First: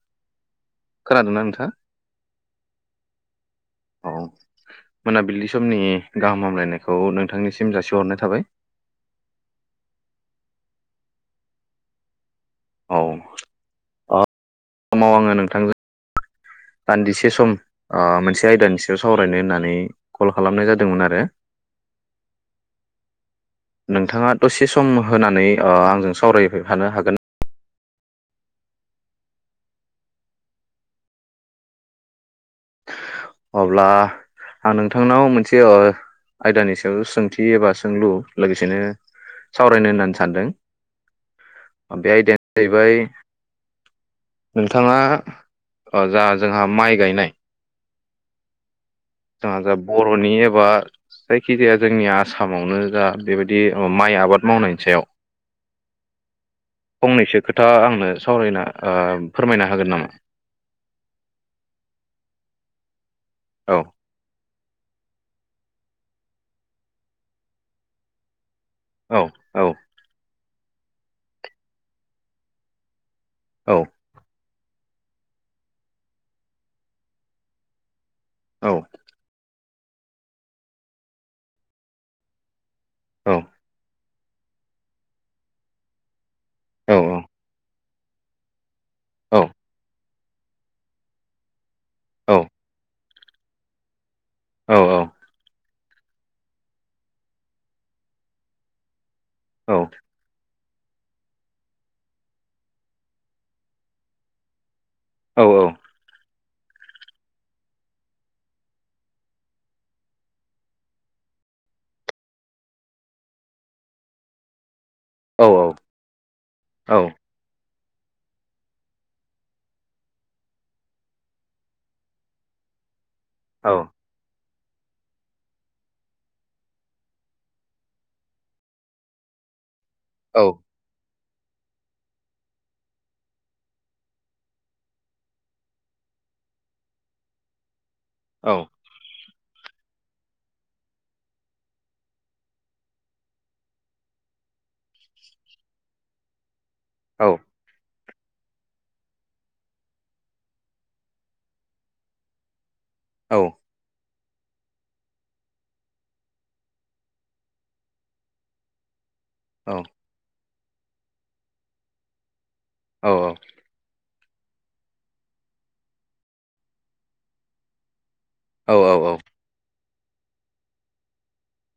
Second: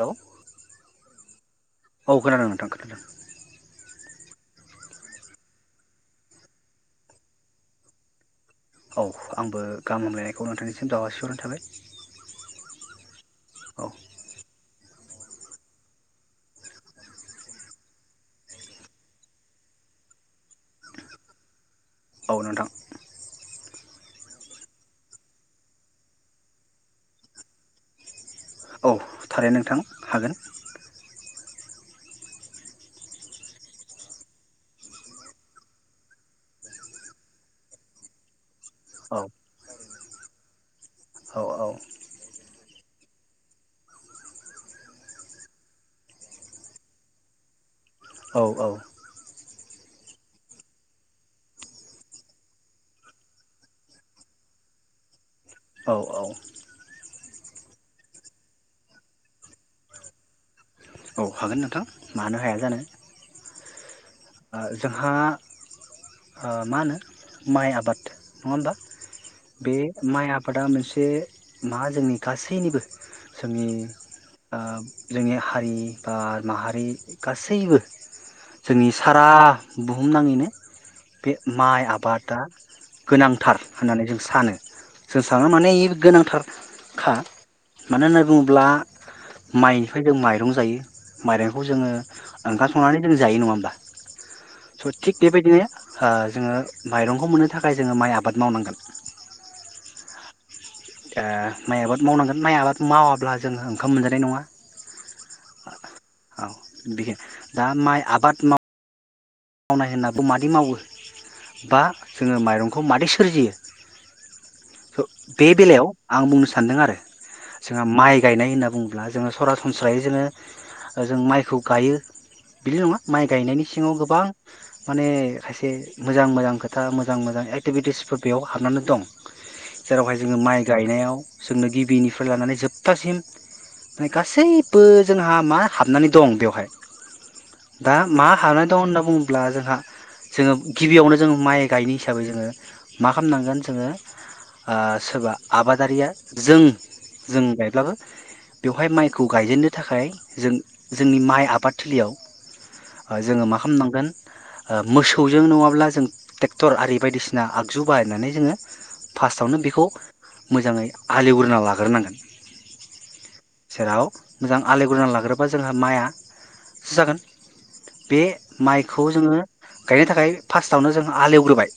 Hello. खोनादोंना नोंथाङा? औ खोनादों, नोंथां खोनादों। औ मोनाबिलि समनि गाहाम हामलायनायखौ नोंथांनिसिम जासिहरनाय थाबाय। औ आंबो गाम हामलायनायखौ नोंथांनिसिम जासिहरनाय थाबाय। औ। औ अ समाव आङो नोंथांजों दान्दिसे सम ओ मोनसे आयदानि सायाव सावरायनो होननानै कल खालामनाय जादोंमोन आरो। औ नोंथां। नोंथाङा दसे सम होनानै ओ आंजों सावरायफानो हागोन? औ थारै नोंथां हागोन। अब्ला आं नोंथांनाव मोनसे ओ आयदानि सायाव सोंथि एबा सोंलु लोगो सेनो औ सावरायनो होननानै सानदों औ औ बे आयदायानो जाहैबाय नोंथाङा जा जोंहा माइ गायनाय औ औ। जोंहा जा बर'नि एबा जायखिजाया जोंनि आसामावनो जा बेबायदि माइ आबाद मावनायनि सायाव औ औ फंनैसो खोथा आंनो सावरायना ओ फोरमायनो हागोन नामा? हाखागोन नोंथां, मानो हाया जानो। औ। ओ जोंहा ओ मा होनो माइ आबाद, नङा होमबा? औ औ बे माइ आबा दा मोनसे मा जोंनि गासैनिबो जोंनि औ जोंनि हारि बा माहारि गासैबो औ जोंनि जा बुहुमनाङैनो बे माइ आबादा औ गोनांथार होननानै जों सानो जों साना माने गोनांथार औ खा मानो होननानै बुङोब्ला औ माइनिफ्राय जों माइ रं जायो माइरं खौ जोङो ओंखार संनानै जों जायो नङा होनबा औ स थि देबायदिनो ओ जोङो माइरंखौ मोननो थाखाय जोङो माइ आबाद मावनांगोन औ दा माइ आबाद मावनांगोन माइ आबाद मावाब्ला जों ओंखाम मोनजानाय नङा औ औ औ बिखो दा माइ आबाद माव मावनाय होनाबो मादि मावो बा जोङो माइरंखौ मादि सोरजियो बे बेलायाव आं बुंनो सानदों आरो जोंहा माइ गायनाय होनना बुङोब्ला जोङो सरासनस्रायै जोङो जों माइखौ गायो बिदि नङा माइ गायनायनि सिङाव गोबां माने खायसे मोजां मोजां खोथा मोजां मोजां एक्टिभिटिसफोर बेयाव हाबनानै दं जेरावहाय जोङो माइ गायनायाव जोंनो गिबिनिफ्राय लानानै जोबथासिम गासैबो जोंहा मा हाबनानै दं बेवहाय दा मा हानाय दं होनना बुं- अब्ला जोंहा जोङो गिबियावनो जोङो माइ गायनाय हिसाबै जोङो मा खालामनांगोन जोङो सोरबा आबादारिया जों जों गायब्लाबो बेवहाय माइखौ गायजेननो थाखाय जों जोंनि माइ आबाद थिलियाव औ जोङो मा खामनांगोन मोसौजों नङाब्ला जों ट्रेक्टर आरि बायदिसिना आगजु बायनानै जोङो फार्सवावनो बेखौ मोजाङै हालएवग्रोना लाग्रोनांगोन जेराव मोजां आलि गुरनानै लाग्रोबा जोंहा माइआसो जागोन बेे माइ खौ जोङो गायनो थाखाय फार्स्टआवनो जों हाल एवग्रोबाय।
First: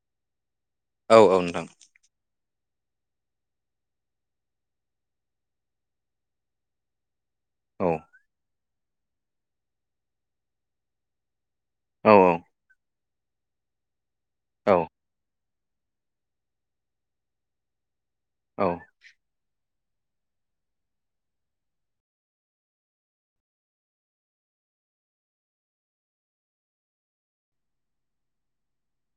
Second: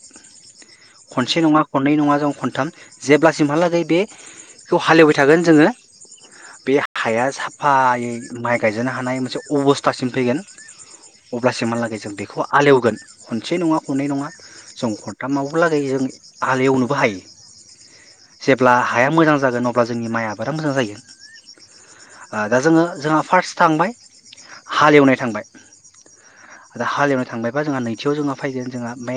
औ खनसे नङा नोंथां खनै नङा जों खन थाम जेब्ला सिमहालागै बेखौ हालएवबाय थागोन जोङो बे हाया सा औ फायै औ माइ गायजानो हानाय मोनसे अबस्थासिम फैगोन। अब्लासिम जों औ बेखौ आलेवगोन। खनसे नङा खनै नङा जों खन्थामाव लागायैजों हालिएवनोबो हायो। जेब्ला हाया मोजां जागोन अ ब्ला जोंनि माइ आबादा मोजां जायो। दा जोङो जोंहा फार्स्ट थांबाय हालेवनाय थांबाय। दा हालेवनो थांबायबा जोंहा नैथियाव जोंहा फैगोन जोंहा बे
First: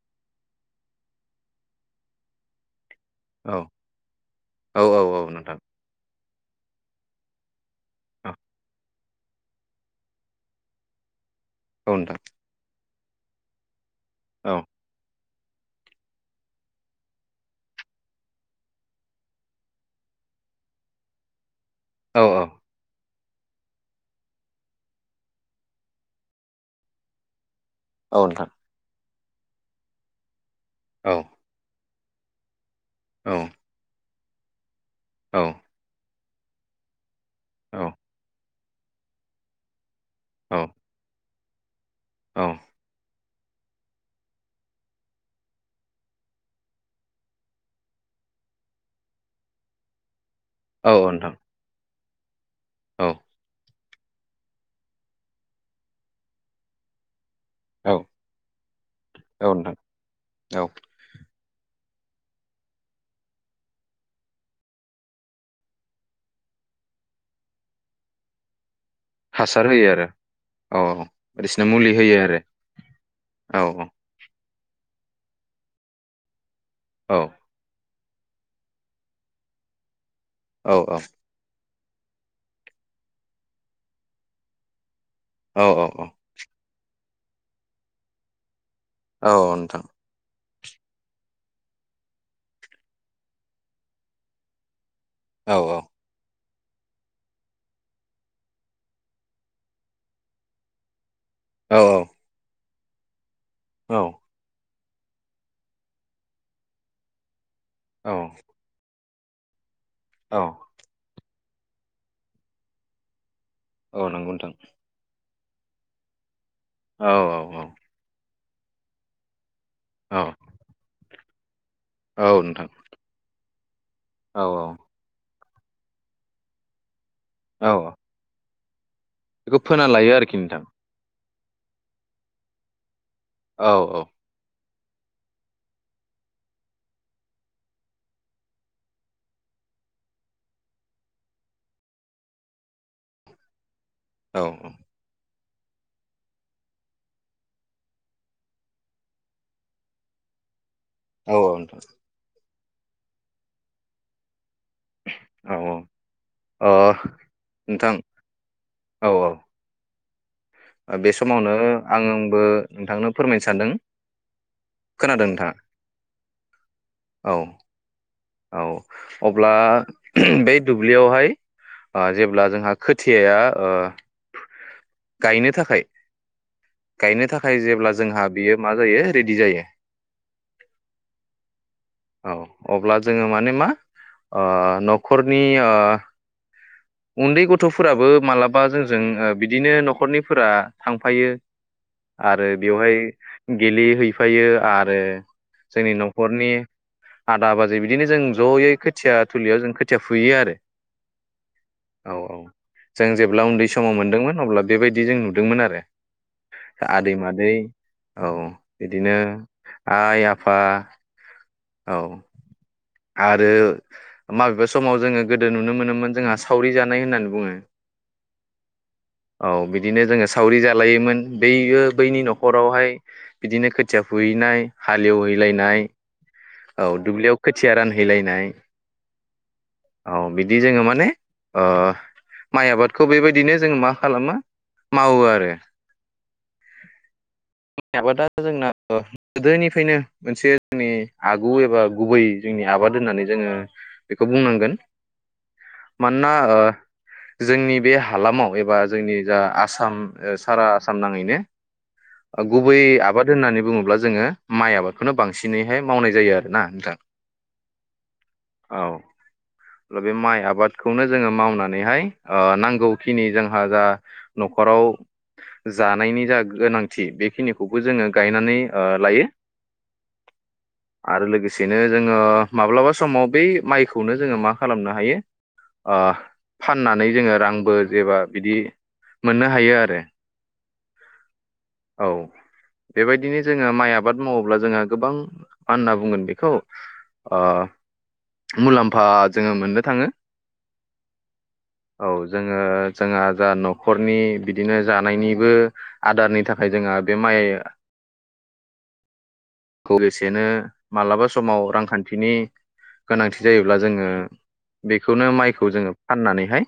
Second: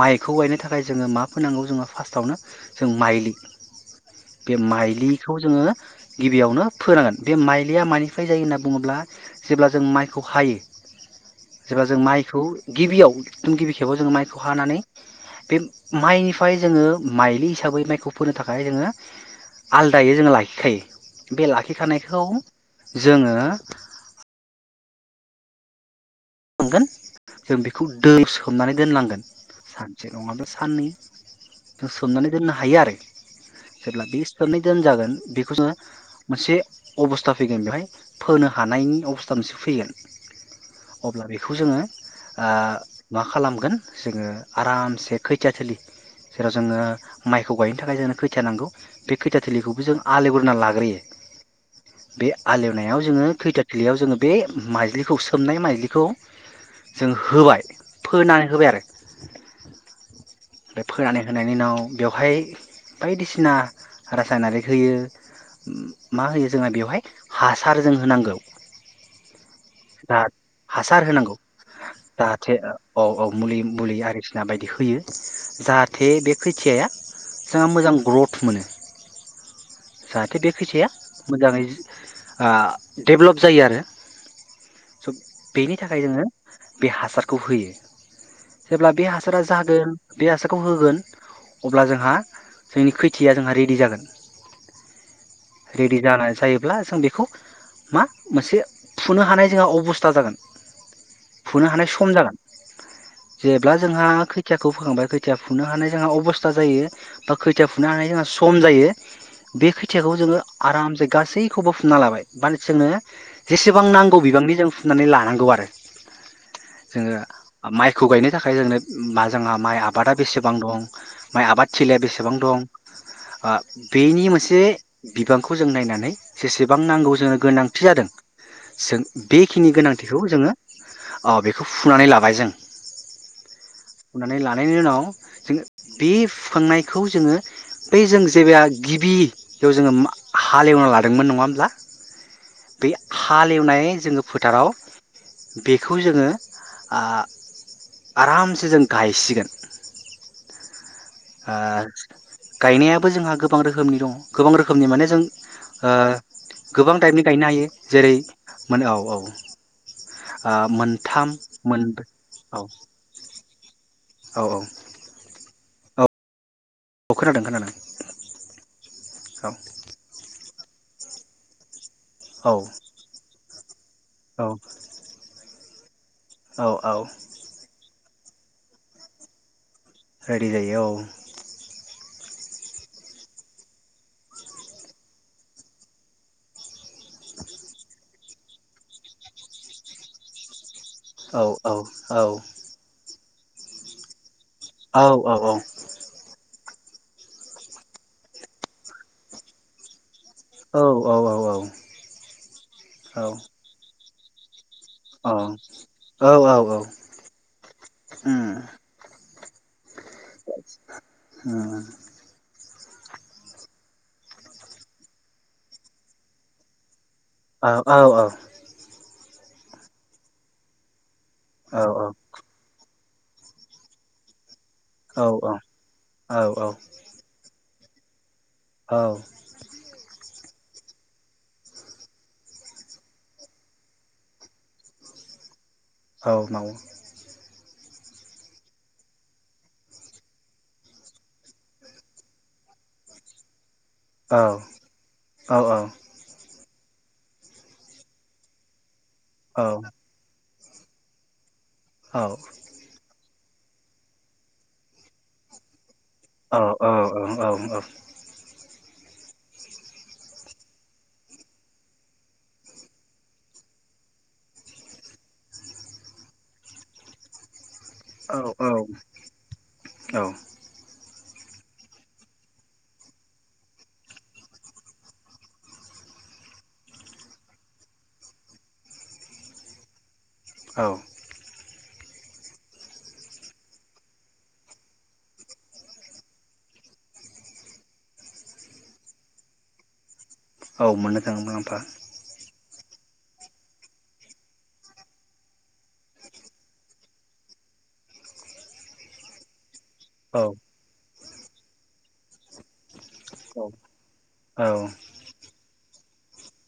माइखौ गायनो थाखाय जोङो मा फोनांगौ जोंहा फार्स्टआवनो जों माइलि बे औ औ औ औ माइलिखौ नोंथां जोङो गिबियावनो फोनांगोन बे माइलिया मानिफ्राय औ जायो होनना बुङोब्ला जेब्ला जों माइखौ हायो। जेब्ला जों नोंथां माइखौ गिबियाव गिबि थेवबो जोङो माइखौ औ हानानै बे माइनिफ्राय जोङो माइलि हिसाबै माइखौ फोनो थाखाय जोङो आलादायै जोङो लाखिखायो। बे ला नोंथां औ खिखानायखौ जोङो [unintelligible] जों बेखौ दै औ नोंथां सोमनानै दोननांगोन। सानसे नङाबा सान्नै औ जों सोमनानै दोननो हायो आरो। औ जेब्ला बि [unintelligible] दोनजागोन औ बेखौ जों मोनसे अबस था फैगोन औ बेहाय फोनो हानायनि अबस्था मोनसे फैगोन। औ अब्ला बेखौ जोङो औ ओ मा खालामगोन जोङो आरामसे खोथिया थिलि जेराव जोङो माइखौ गायनो थाखाय जोंनो खोथिया नांगौ बे खोथिया थिलिखौबो जों आलेव ना लाग्रोयो। औ नोंथां बे आलेवनायाव औ जोङो खोथिया थिलियाव जोङो बे माइज्लिखौ सोमनाय माइज्लि खौ जों होबाय औ फोनानै होबाय आरो औ नोंथां औ फाय फोनानै होनायनि उनाव बेवहाय बायदिसिना रासायनारिक होयो मा होयो जोंहा बेवहाय हासार जों होनांगौ। हासार होयो आरो दा औ हासार औ होनांगौ बायदिसिना मुलि होयो आरो जाहाथे औ औ मुलि मुलि आरि बायदि होयो जाहाथे बे खैथियाया औ जोंहा मोजां ग्रथ मोनो। जाहाथे बे औ खोथियाया औ मोजाङै ओ डेभेलप जायो आरो स' बेनि औ औ थाखाय जोङो बे हासार खौ होयो। जेब्ला बे औ हासारा नोंथां जागोन बे हासार खौ होगोन अब्ला जोंहा जोंनि खोथियाया जोंहा रेडि जागोन। औ औ रेडि जाना जायोब जों बेखौ मा मोनसे फुनो हानाय जोंहा अब'स्था जागोन। फुनो औ हानाय सम जागोन। जेब्ला जोंहा खैथिया खौ फोखांबाय खोथिया फुनो हानाय जोंहा अबस्था जायो बा खैथा फुनो हानाय औ जोंहा सम जायो। बे खै थियाखौ जोङो औ आरामसे गासैखौबो फुना लाबाय बाल जोङो जेसेबां औ नांगौ नंगौ नोंथां बिबांनि जों फुनानै लानां गौ आरो। औ जोङो औ औ माइखौ गायनो नि थाखाय जोंनो मा जोंहा माइ आबादा औ बेसेबां दं माइ आबाद खिलाया बेसेबां औ दं नोंथां ओ बेनि औ से बिबांखौ जों नायनानै जेसेबां नांगौ जोंनो औ गोनांथि जादों जों बेखौ बेखिनि फोना लायो गोनांथिखौ आरोखि जोङो नोंथां औ बेखौ फुनानै लाबाय जों औ औ नायनि उनाव जोंङो बे फुखांनायखौ जोङो बै जोङो जेबिया गिबि बेयाव जोङो हालेवना लादोंमोन नङा होमब्ला बे हालेवनाय जोङो औ फोथाराव बेखौ जोङो आ आरामसे जों गायसिगोन औ औ आह नोंथां गायनायाबो जोंहा गोबां रोखोमनि दङ गोबां रोखोमनि माने जों औ औ ओह अ गोबां टाइपनि गायनो हायो नोंथां जेरै मोनो औ औ आ ओ बे मोनथाम समावनो मोनब्रै आं आंबो औ नोंथांनो फोरमाय सानदों खोनादों नोंथाङा? अ औ खोनादों खोनादों। औ औ अब्ला बे दुब्लियावहाय जेब्ला औ जोंहा खोथियाया ओ औ गायनो थाखाय औ औ गायनो थाखाय जेब्ला जोंहा बेयो मा जायो रेडि जायो रेडि जायो औ। औ अब्ला जोङो माने मा ओ न'खरनि ओ उन्दै गथ'फोराबो मालाबा जोंजों बिदिनो न'खरनिफोरा थांफायो। औ औ औ गेले हैैफायो आं आरो जोंनि न'खरनि आदा बाजै बिदिनो जों ज'यै खोथिया थुलियाव जों खोथिया फुयो आरो औ मोन अब्ला बेबायदि जों नुदोंमोन आरो औ औ आदै-मादै औ उम बिदिनो आइ आफा उम औ। आरो माबेबा समाव जोङो गोदो नुनो मोनोमोन जोंहा सावरि जानाय होननानै बुङो औ औ औ औ बिदिनो जोङो सावरि जालायोमोन। औ बेयो बैनि न'खरावहाय बिदिनो खोथिया फुहैनाय हालेवहैलायनाय औ दुब्लियाव खोथि थिया रानहैलायनाय औ औ बिदि जोङो माने ओ माइ आबादखौ बेबायदिनो जोङो मा खालामो मावो आरो। औ मावो। जोंनि आबादा जोंना गोदोनिफ्रायनो मोनसे जोंनि आगु एबा गुबै जोंनि आबाद होननानै जोङो बेखौ औ बुंनांगोन औ मानोना ओ जोंनि बे हालामाव एबा जोंनि जा आसाम ओ सारा आसाम नाङैनो गुबुयै आबाद होननानै बुङोब्ला जोङो माइ आबादखौनो बांसिनै औ औ औ औ औ औ बे माइ आबादखौनो जोङो मावनानैहाय ओ नांगौखिनि जोंहा जा न'खराव जानायनि जा गोनांथि बेखिनिखौ खौबो जोङो औ गायनानै लायो। आरो लोगोसेनो जोङो माब्लाबा समाव बै माइखौनो जोङो मा खालामनो हायो ओ फाननानै जोङो रांबो जेबा बिदि मोननो हायो आरो औ औ बेबायदिनो जोङो माइ आबाद मावोब्ला जोङो गोबां मा होनना बुंगोन बेखौ ओ मुलाम्फा जोङो मोननो थाङो औ मोननो थाङो मुलाम्फा ओ जोंहा जा नखरनि बिदिनो जा नायनिबो आदारनि थाखाय जोंहा बे माइ खौ औ एसेनो मालाबा स समाव रांखान्थिनि गोनांथि औ जायोब्ला जोङो औ बेखौनो माइखौ जोङो फाननानैहाय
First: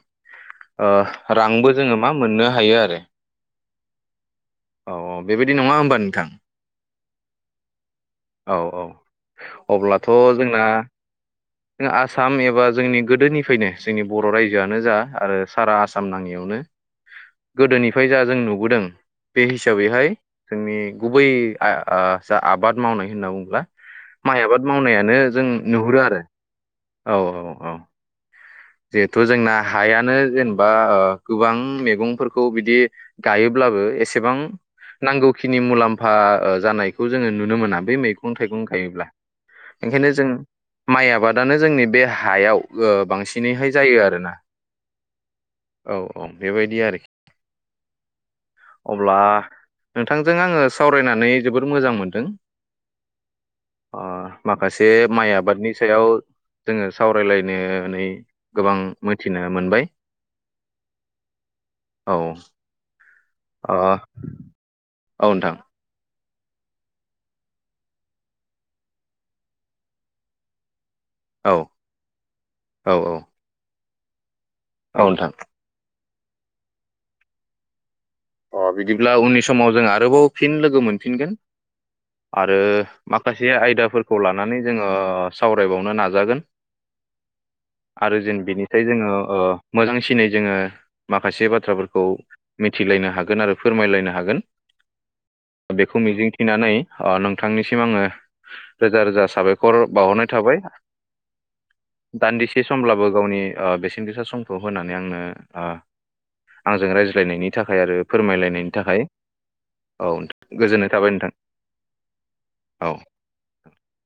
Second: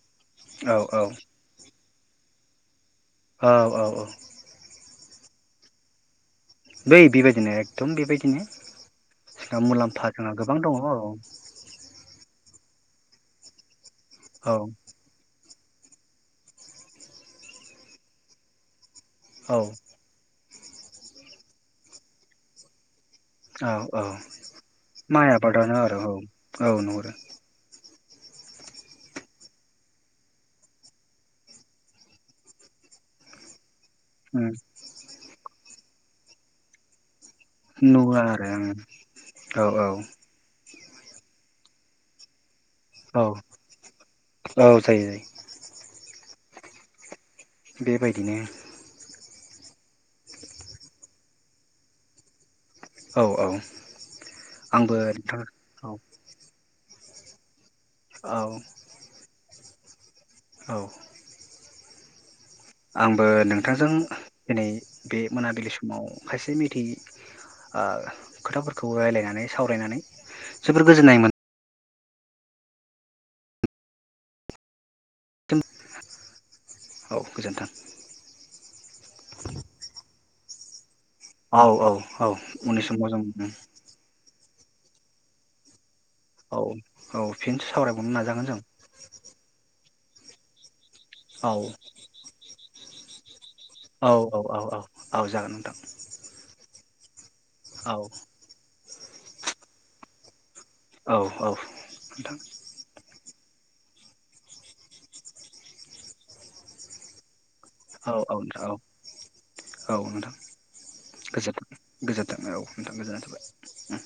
ओ औ रांबो जोङो मा मोननो हायो आरो औ औ औ औ - औ बेबायदि नङा होनबा नोंथां नै बेबायदिनो एकदम बेबायदि औ औ जोंहा अब्लाथ' मुलाम्फा जोंहा गोबां दङ औ जोंहा जोंनि गोदोनिफ्रायनो जोंनि बर औ रायजोआनो जा आरो साराआसाम नाङियावनो गोदोनि फ्रायनो जा जों नुबोदों बे औ हिसाबैहाय जोंनि गुबै आ - आ जा आबाद मावनाय होनना बुङोब्ला औ औ माइ आबाद मावनायानो माइ जों आबादानो नुहुरो आरो औ नंगौ औ - औ - औ जिहेथु जोंना हायानो जेनेबा ओ गोबां मेगंफोरखौ बिदि गायोब्लाबो एसेबां उम नांगौखिनि नि मुलाम्फा ओ जानायखौ जोङो नुनो मोना बे नुवा मेगं आरो थाइगं उम गायोब्ला औ ओंखायनो औ जों माइ आबादानो जोंनि बे हायाव ओ औ बांसि जायो आरोना औ जायो जायो औ अ बेबायदि आरोखि बेबायदिनो अब्ला नोंथांजों आङो सावरायनानै जोबोर मोजां मोनदों औ औ ओ माखासे आंबो माइ नोंथां आबादनि औ सायाव जोङो सावरायलायनो नै औ गोबां मोथिनो मोनबाय औ औ आंबो नोंथांजों दिनै बे औ नोंथां मोनाबिलि समाव खायसे मिथियै ओ खोथाफोरखौ रायलायनानै सावरायनानै जो बोर गोजोननाय मो औ औ औ औ नोंथां मोनदों औ गोजोन्थों अ बिदिब्ला उननि समाव जों आरोबाव फिन लोगो मोन फिनगोन औ औ औ आरो उननि समाव जों माखासे आयदाफोरखौ ला नानै जोङो सावरायबावनो ना औ औ फिन सावरायबावनो जेन नाजागोन जों बेनिफ्राय जोङो ओ मोजांसिनै जोङो माखासे औ बाथ्राफोरखौ मि थिलायना हागोन आरो औ फोरमायलायनो हागोन औ औ औ औ जागोन नोंथां बेखौ मिजिंथिनानै अ नों थांनिसिम औ आङो रोजा रोजा साबायखर बावहरनाय थाबाय औ औ नोंथां दान्दिसे समब्लाबो गावनि ओ बेसेन गोसा समखौ होनानै आंनो ओ आंजों रायज्लायनायनि थाखाय आरो औ औ नोंथां फोरमायलायनायनि थाखाय औ औ नोंथां गोजोननाय थाबाय नोंथां गोजोनथों गोजोन्थों औ नोंथां गोजोननाय थाबाय